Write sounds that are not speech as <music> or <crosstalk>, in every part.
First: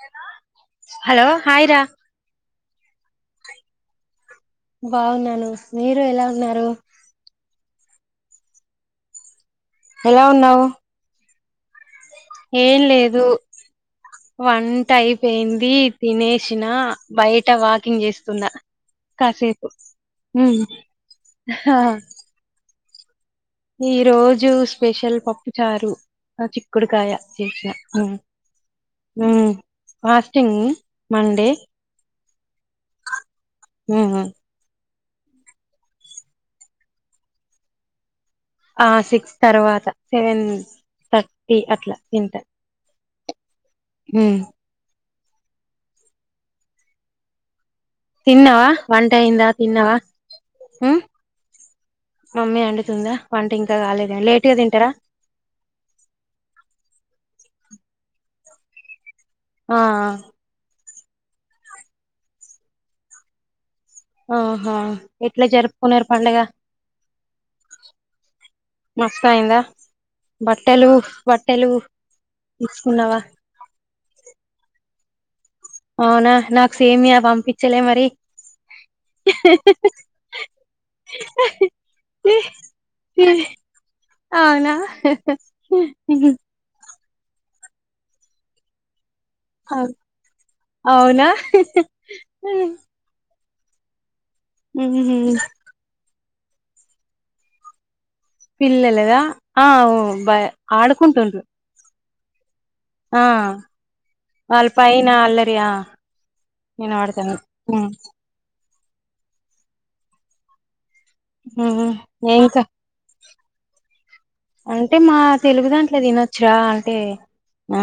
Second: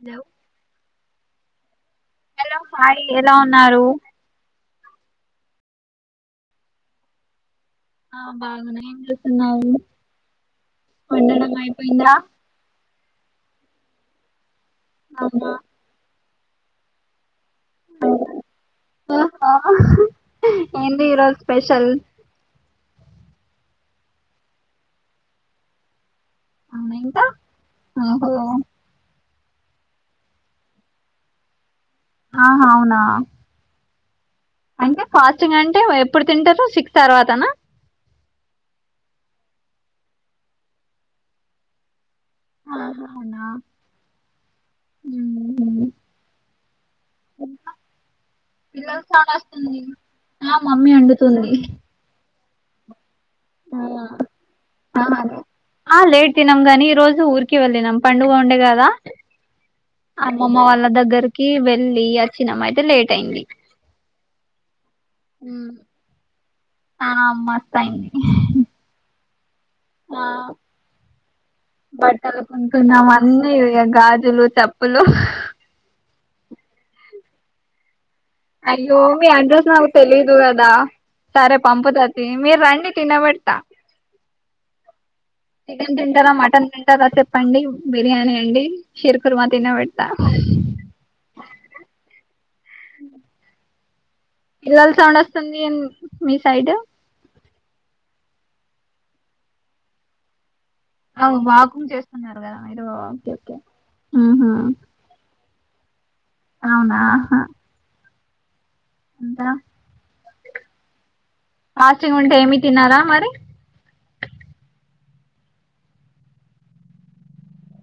Hello hello హయరా hello మాయి ఎలా ఉన్నారు బాగున్నాను మీరు ఎలా ఉన్నారు ఆ బాగున్నా ఏం చేస్తున్నావ్ ఎలా ఉన్నావు అయి పోయిం ఏం లేదు వంట అయి అవునా పోయింది తినేసీ చ్చిన బయట ట్ట వాకింగ్ చేస్తున్నా ఓహో కాసేపు. హ్ ఏంది ఈరోజు హ స్పెషల్ ఈ రోజు స్పెషల్ పప్పు చారు ఆ అవునా చికడుకాయ ఇంకా శేష ఓహో హ్ ఫాస్టింగ్ మండే ఆహా అవునా హ్ హ్ అంటే ఫాస్టింగ్ అంటే ఎప్పుడు తింటారు. సిక్స్ తర్వాతనా ఆ సిక్స్ తర్వాత సెవెన్ థర్టీ అట్లా తింట ఆహా అవునా ఆ మ్మ్. ఇంకా తిన్నావా వంట పిల్లలకు ఆకలీ అయిందా ఏస్తుంది. తిన్నావా ఆ మమ్మీ ఉమ్ వండుతుంది మమ్మీ అండుతుందా ఉ ఆ లేట్ తినం గని ఈ రోజు ఊర్ కి వెళ్ళినం పండుగ ఉండే గాదా ఆ అమమ్మ వల్ల దగ్గర దగ్గరికి వెల్లి అచ్చినం అయితే లేట్ అయింది. ఆహా ఎట్లా జరుపుకున్నారు. పండుగ ఆ మస్తాయింది. మస్త్ అయిందా ఆ బట్టలు బట్టలు బట్టలు కొంటున్నాం తీసుకున్నావా అన్నీ ఇగ గాజులు చెప్పులు పిచ్చలే మరి అయ్యో మీ అండ్రస్ నాకు తెలీదు కదా సరే పంపుత తి మీరు రండి తినబెడతా అవునా చికెన్ తింటర మాటన్ తింటార కదా చెప్పండి బిర్యానీ అండి షిర్ కుర్మ తీన పెడ్త అవునా పిల్లల సౌండ్ ఆస్తుంది మీ సైడ్ పిల్లలదా ఆ హ్ బా అ వాగు చేస్త అన్నారు కదా మీరు ఆ ఓకే ఓకే ఊహూ వాళ్ళ పైైన అళ్ సయా నేను అవునా వాతను అంతా ఆశంగా ఉంటే ఏమి ఇంకా తిన్నారా మరి అంటే మా తెలుగు దాంట్లో తినొచ్చరా అంటే ఆ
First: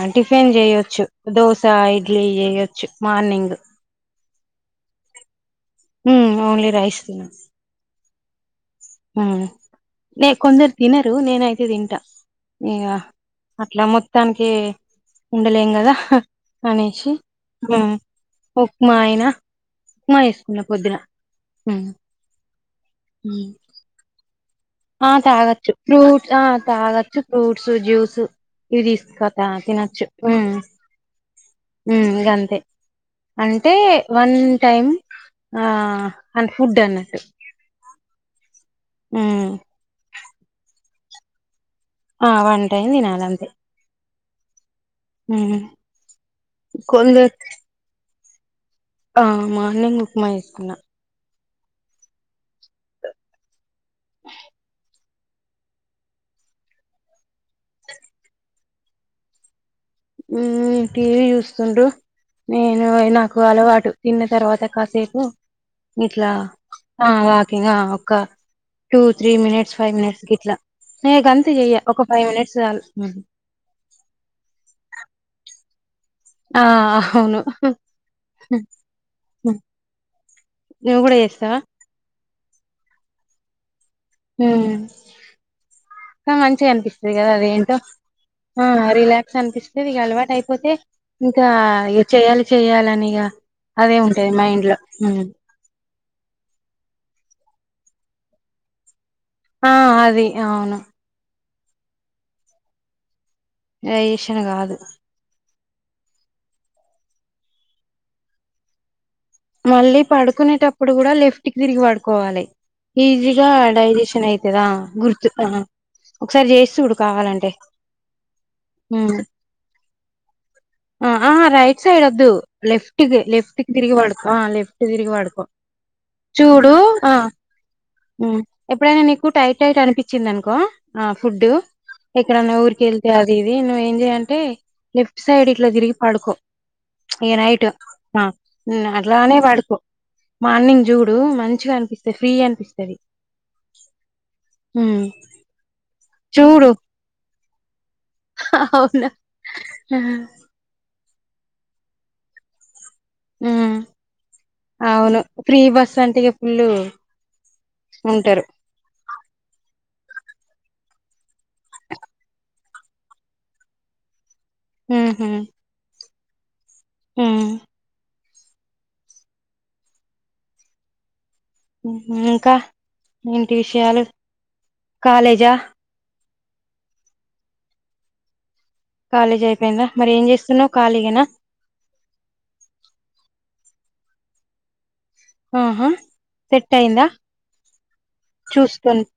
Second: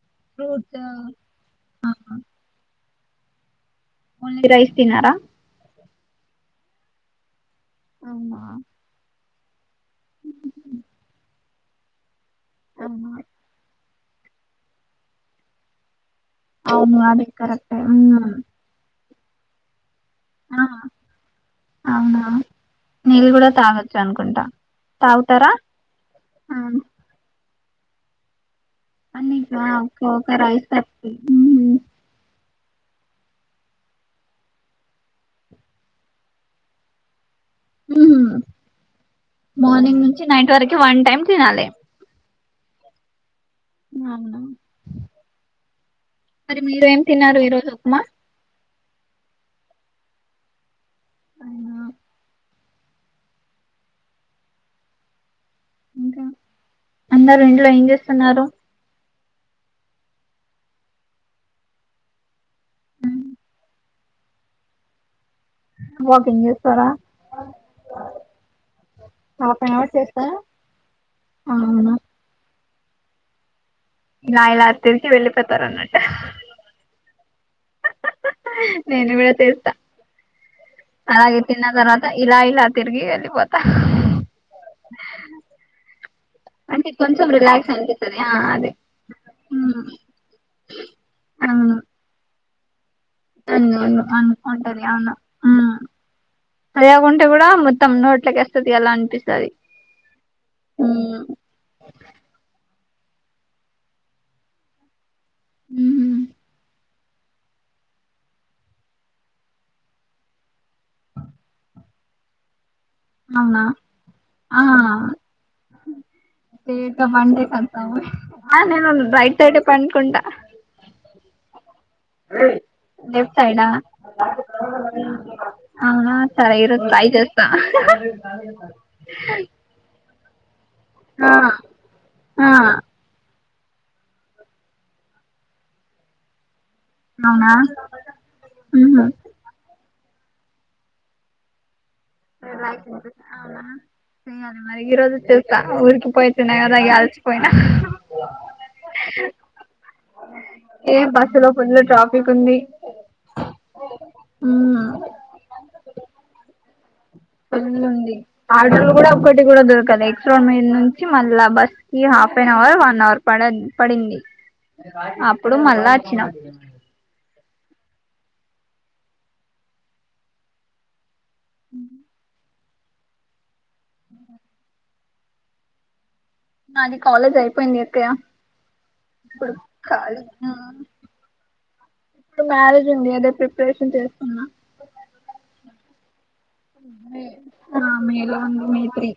ఆ టిఫిన్ ఫ్రూట్స్ చేయొచ్చు దోస ఇడ్లీ చేయొచ్చు మార్నింగ్ ఓన్లీ రైస్ తినారా ఓన్లీ రైస్ిన ఆమ ఆ న కొందరి దినరు నేనయతు అ తింట ఇయా అట్లా మొత్తం మత్తానికి ఉండలేం కదా అవును అనేసి మారత్తే ఉమ్, ఉ ఉప్మా అయినా ఉప్మా వేసుకున్న పొద్దున జనుకుంటా ఆ తాగొచ్చు ఫ్రూట్ ఆ తాగొచ్చు ఫ్రూట్ జ్యూస్ ఇవి తీసుకోత అన్నిట్లో ఒకే తినొచ్చు ఒక ఒక రైస్ తప్పి ఉమ్ ఇకంతే అంటే వన్ టైమ్ ఆ అన్ ఫుడ్ అన్నట్ హ మార్నింగ్ నుంచి నైట్ వరకు వన్ టై తీనాాల ఆ వన్ టైం తినాల అంతే అవు మరి మీరు ఏం కొందరు తిన్నారు ఈరోోజుమా ఆ మార్నింగ్ ఉప్మా వేసుకున్నా అనా ఇంకా అన్నారు ఇంట్లో ఏం చేస్తున్నారు ఉ టీవీ చూస్తుండ్రడు నేను నాకు అలవాటు తిన్న తర్వాత కాసేపు ఇట్లా వాకింగ్ చేస్తారా వాకింగ్ ఒక two three half an minutes hour five minutes కి చేస్తారా ఇట్లా న గంత చెయ్య అవునా ఒక ఫైవ్ మినిట్స్ చాల హ నా ఇలా అ తెర్చ వెళ్ళిపోతారు అన్నట్ట ఆ అవును నేను బీడతే ఇస్తా నువ్వు కూడా అలాగే చేస్తావా తిన్న తర్వాత ఇలా ఇలా తిర్గి అలి ఇ మంచిగా అంటే అనిపిస్తుది కొంచెం కదా అద రిలాక్స్ ఏంటో అనిపిస్తది ఆ అదే రిలాక్స్ అనిపిస్తుంది ఇక అలవాటు అయిపోతే ఇంకా ఇ చేయాలి చేయ్యాలని అంటది అవును సరి ఆకుంటే కూడా మ తమ్మునుోట్లకేస్తుంది ఎలా అనిపిస్తుంది ఆ అది అవును అఓ రయషన్ కాదు హ మళ్ళీ పడుకునేటప్పుడు కూడా లెఫ్ట్ కి తిరిగి పడుకోవాలి ఈజీగా అవునా డైజెషన్ అయితది ఆ గుర్తు ఆ ఒకసారి చేసి చూడు కావాలంటే నేను ఉమ్ రైట్ తర్ పంకుంటా ఆ ఆ రైట్ సైడ్ అ ెఫ్ట్ లెఫ్ట్ ెఫ్ట్ క సైడా తిరిగి వాడు ఆ లెఫ్ట్ తిరిగి పడుకో అవునా సరే చూడు ఈరోజు ట్రై ఆ చేస్తా ఎప్పుడైనా నీకు టైట్ అైట్ అనిపి వచ్చిందనుకో ఆ ఫుడ్డు ఎక్కడన్నా ఆ ఊరిక వెళ్తే అది నువ్్వ ఏం చేయంటే లెఫ్ట్ సైడ్ ఇట్లా తిరిగి పడుకో ఏ అవునా నైట్ అ ఉహు లానే వాడుకు మార్నింగ్ చూడు మంచిగా అనిపిస్ అవునాయాలి మరి ఈ హ్మ్ రోజు చేస్తా ఊరికి చూడు పోయితేనాగ పోయినా అవునా ఆ ఇలో ఫుల్ ట్రాఫిక్ ఉంది హ్మ్ ఉమ్ అవును ఫ్రీ బస్ ంటికి పుల్లు ఫుల్ ఉంది ఆటోలు కూడా ఒకటి కూడా దొరకాల ఎక్స్ రోడ్ మీద నుంచి మళ్ళా బస్ కి half an hour one hour పడ పడింది ఉహు అప్పుడు మళ్ళా వచ్చినాం <inaudible> హ్మ్ హ్మ్ ఇంకా ఏంటి విషయాలు కాలేజా నాది కాలేజ్ అయిపోయింది అక్కయ్యా కాలేజీ అయిపోయిందా మరి ఏం చేస్తున్నావు ఖాళీగేనా ఇప్పుడు మ్యారేజ్ ఉంది అదే ప్రిపరేషన్ చేస్తున్నా ఆహా సెట్ అయిందా మే లో ఉంది మే చూసుకోం త్రీ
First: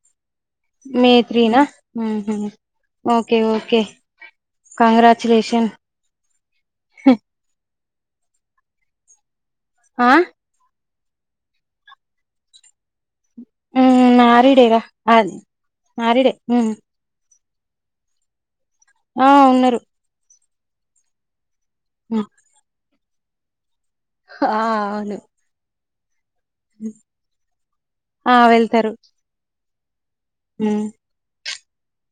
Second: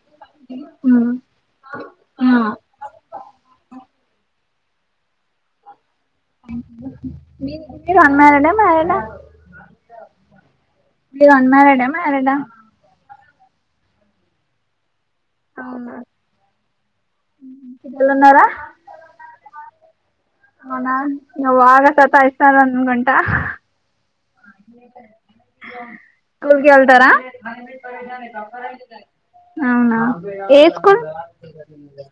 మే ఉమ్ త్రీనా ఉహు ఆ ఉహు ఓకే ఓకే కంగ్రాచులేషన్ మీ గుడు మీరు అన్మ్యారీడ్ ఆ మ్యారీడ్ ఆ ఆ మీరు అన్మ్యారీడ్ ఆ మ్యారీడ్ ఆ ఉ మ్యారీడ్ ఏ రా అది మారిడే ఉ పిల్లలు ఉన్నారా ఆ ఉన్నారు అవునా నువ్ ఆగ సతా ఇస్తారా అనుగొని ట ఆ అవును <unintelligible> స్కూల్ కి వెళ్తారా ఆ వెళ్తారు అవునా ఏ ఉమ్. స్కూల్ నీ కన్నా ముందే అను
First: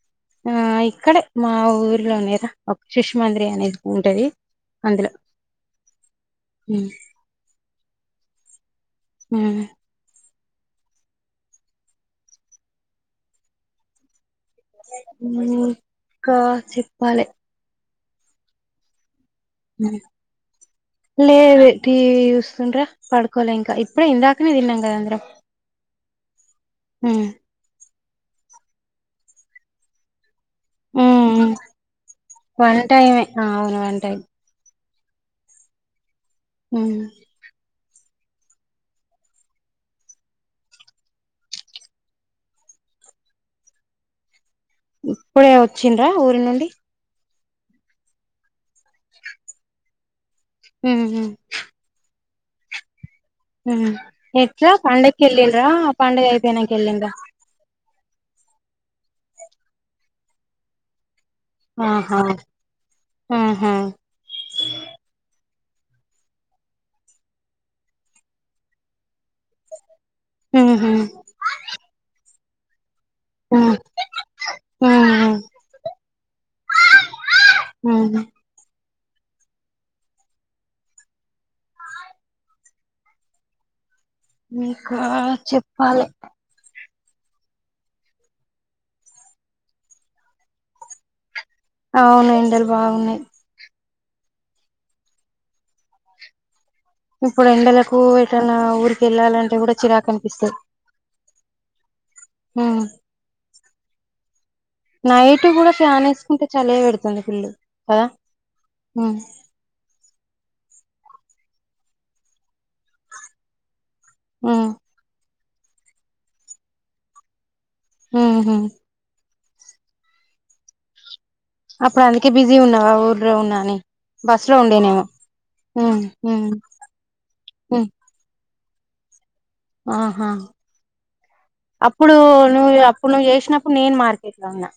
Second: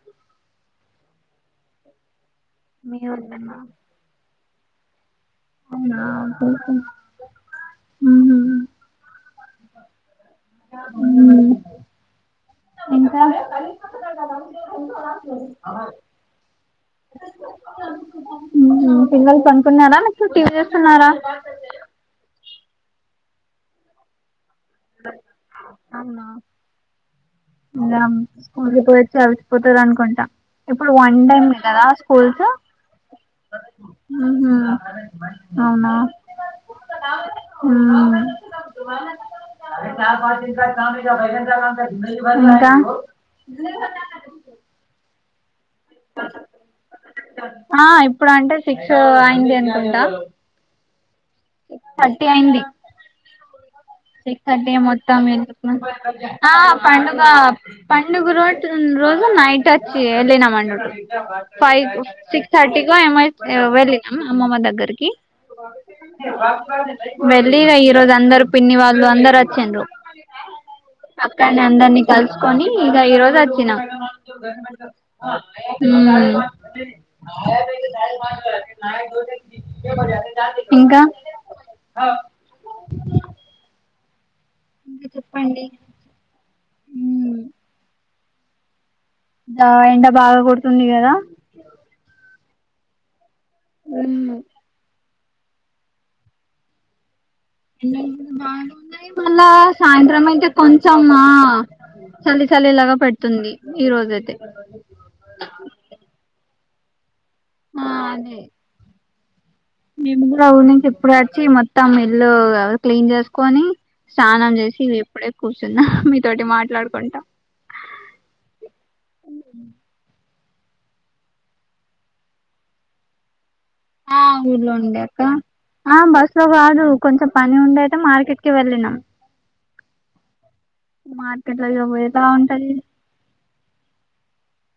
ఆ ఇక్కడే మా ఊర్లోనేరా ఒక మీ శిశు మందిర్ వద్దన్నా అనేది ఉంటది అందులో అవునా బాకు ఉమ్. హ మా ఆయన ఉమ్ ఇంకా ఉ క చెప్ వలే ఉహు పిల్లలు పనుకున్నారా ఉమ్. మీకు టీ వీ చూస్తున్నారా తుంటే పడుకోలే ఇంకా ఇప్పుడే ఇందా <inaudible> తిన్నాం గదా అందరం ఊ ఇంగాం స్కూలుక పోయొచ్చి అలసిపోతారు అనుకుంటా ఇప్పుడు వన్ టైమ్ ఉమ్. ఏ కదా స్కూల్స్ వన్ టైమే ఆ, అవును వన్ టైం ఊహూ అవునా ఉమ్ ఊ ఇంకా ఇప్పుడే వొ చ్చిండ్రా ఊరి నుండి ఆ ఇప్పుడు అంటే సిక్సు అయింది అనుకుంటా మ్మ్ హ్మ్ టీ అయింది ఎట్లా పండగకి వెళ్ళిండ్రా పండుగ ఆ అయిపోయినాక వెళ్ళిండ్రా పండుగ పండుగ రోటు రోజు నైట్ వచ్చి వెళ్ళినమండి ఆండి ఫైవ్ కు ఆహా సిక్స్ థర్టీ కో ఎమో ఐ ఆహా వెళ్ళినాం అమ్మమ్మ దగ్గరకి వెళ్ళిరా ఈరోజు అందరూ పిన్ని వాళ్ళు అందరు వచ్చిండ్రు ఉహు అక్కన్నే అందరినీ కలిసి కానీ గ ఈ రోజు ఉహు వచ్చినాం ఉహు ఉమ్ ఉహు ఇంకా ఇంకా చెప్పాలి ఉమ్ దా ఎండ బాగా కొడుతుంది కదా అవును ఎండలు బాగున్నాయి మ్మ్ హ్ ఇప్పుడు ఎండలకు ఎటన్నా ఊరికి బాగున్నాయి మళ్ళా వెళ్ళాలంటే కూడా చిరాకు సాయంత్రం అయితే అనిపిస్తది కొంచెం చలి ఉమ్ చల్లిలాగా పెడుతుంది ఈ రోజ అయితే నైట్ కూడా స ఆనేేసుకుంటే చలవిడుత ది పల్ళ ఆ కదా అదే బ మేము కూడా అఊరి నుంచి ఎప్పుడు వచ్చి మొత్తం ఇల్లు క్లీన్ చేసుకొని స్నానం ఉమ్ చేసి ఇప్పుడే కూర్చున్నా మీతోోటి మాట్లాడుకుంటాం హ అ అప్పుడు అందుకే బిజీ ఉన్నావా ఊర్లో ఉన్నాని ఆ ఊర్లో ఉండే అక్క ఆ ఉమ్ బస్ లో ఉమ్ కాదు కొంచెం పని ఉండ ఉమ్ అయితే మార్కెట్ వెళ్ళిన ఆహా మార్కెట్ లో ఇగ అప్పుడు పోయేదా ఉంటది నువ్వు అప్పుడు నువ్వు చేసినప్పుడు నేను మార్కెట్ లో ఉన్నా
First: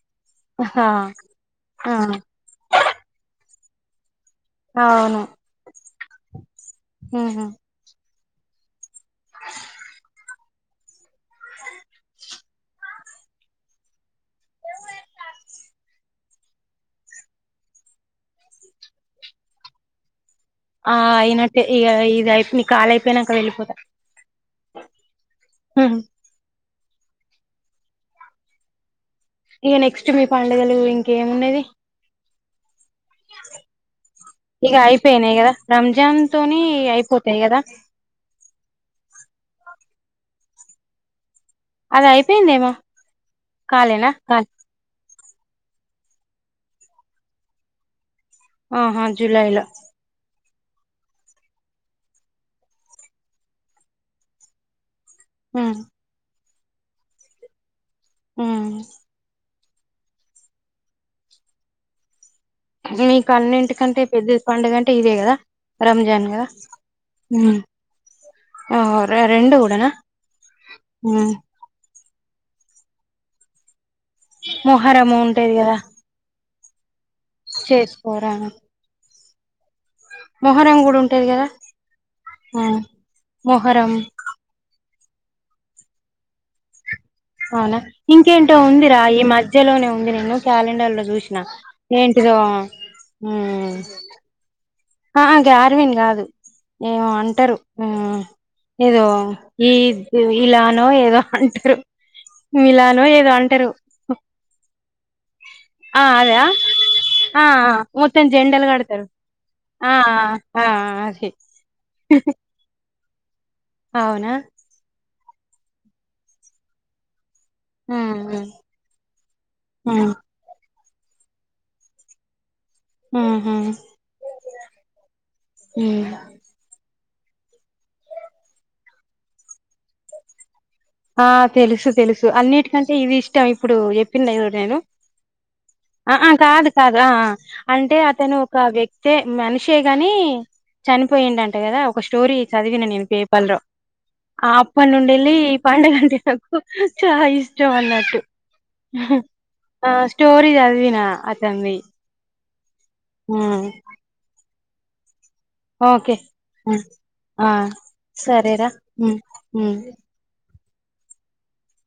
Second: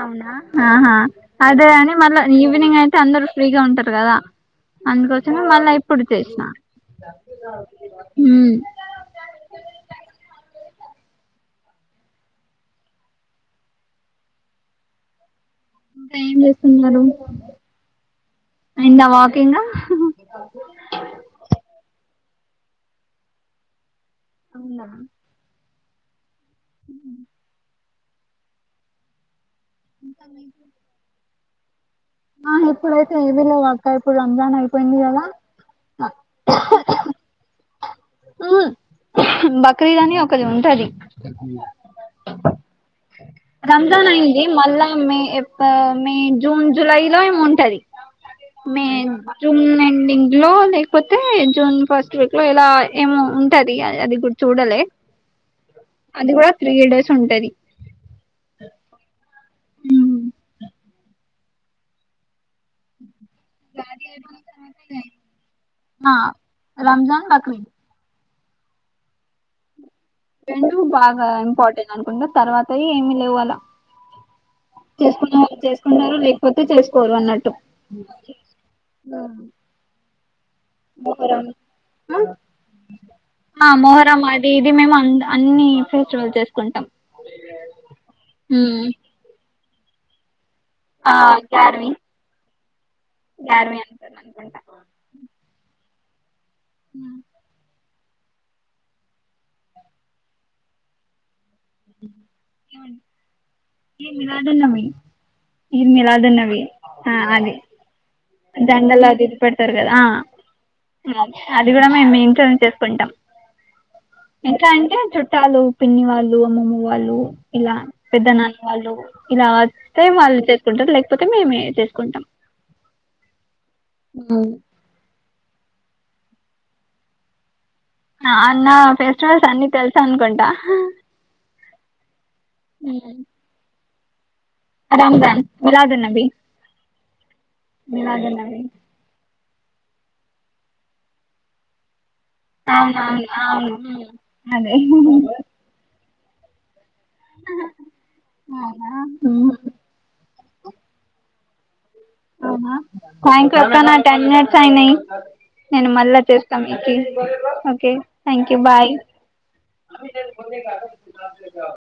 అవునా ఆ హా అదే అని ఆ మళ్ళా ఈవనింగ్ అయితే అందరు ఫ్రీగా ఉంట కదా అవును అందుకోసమే మళ్ళా ఎప్పుడు చేసినా ఉహు అ <inaudible> ఇంకా ఏం చేస్తున్నారు అంద వాకింగ్ ఆ అయినట్టే ఇ ఇదియి నీ కాాల అయిపోయినాక వెళ్ళిపోతా అవునా హ అ ఇక నెక్స్ట్ మీ పండుగలు ఇంకేమున్నది నాప్పు ఇప్పుడైతే ఏవీలో అక్క ఇప్పుడు రంజాన్ ఇగ అయిపోయింది కదా అయిపోయినాయి రంజాన్ తోని అయిపోతాయి కదా బక్రీద్ అని ఒకది ఉంటది అది అయిపోయిందేమో రంజాన్ కాలేనా అయింది కాల్ మల్లా మే జూన్ జులై లోము ఉంటది మ ఆహా జూలైలో జూన్ ఎండింగ్ లో లేకపోతే జూన్ ఫస్ట్ వీక్ లో ఇలా ఏమో ఉంటది అది కూడా చూడలే అదిే కూడా త్రీ ఇడర్స్ ఉంటది హ ఉ నీకు అన్నింటికంటే ఉగాది పెద్ద అయిపోయిన పండుగ తర్వాత అంటే ఇదే ఇగ కదా ఆ రంజాన్గా రంజాన్ బక్రీద్ ఆ రెం కూడాూడనా రెండు బాగా ఇంపార్టెంట్ అనుకుంటా తర్వాత ఏమిీ లేవులా మొహరము ఉంటేది కదా మ చె ఫర్ వన్ట్టు చేసుకోరా ఆ మొహరం కూడా ఉంటది కదా ఆ మ మొహరం అది ఇది మ అన్ని ఫెస్టివల్ చేసుకుంటాం అవునా ఇంకేంట ఉమ్ ఉందందిరా ఈ మధ్య మ్యలోనే ఉంది నేను క్యాలెండర్ లో చూసిన ఏంటిదో ారుమ అంత అంతకుంటా ే ఆ వన్ కాదు ఏమో అంటారు ఆ ఏదో ఈ ఇలానో ఏదో అంటు ఇలాను ఏదో అంటారు ఈ మిలాదున్నవి ఈద్ ఆ అదా మ దండల్ అది ఇది పడతారు కదా ఆ ఆ అది కూడా మేము మన్ంచూరస్తం కొండం అవునా ఇంకా అంటే చుట్ట చాలు పిన్ని వాళ్ళు అమ్మమ్ వాళ్ళు ఇలా మ్మ్ పెద్ద నాన్న వాళ్ళు ఇలా వస్తే హ్మ్ వాళ్ళు చె ంటారు లేకపోతే మేమే చేసుకుంటాం హ హ ఉమ్, అన్నా ఫెస్టివల్స్ అన్ని తెల్సా అన్కుంటా ఆ తెలుసు తెలుసు అన్నిటికంటే ఇది ఇష్టం ఇప్పుడు పి రాంజాన్ విలాదు నబీ కాదు కాదు ఆ అంటే అతను ఒక వ్యక్తే మనిషే కాగాని చనిపోయిండ అంటే కదా ఒక స్టోరీ చదివిన అవును నేను అవును పేపర్ లో అవును ఉమ్, ఆ అదే అప్పటి నుండి వెళ్ళి అండ గంటేకు చాలా ఇష్టం అన్నట్టు అవునా ఉమ్, ఆ స్టోరీ చదివిన తన్వి అవునా థ్యాంక్యూ అక్క నా టెన్ మినిట్స్ అయినాయి నేను ఓకే మళ్ళా చేస్తాను మీకి ఆ ఓకే థ్యాంక్ యూ సరేరా బాయ్ ఉమ్, ఉమ్. కొ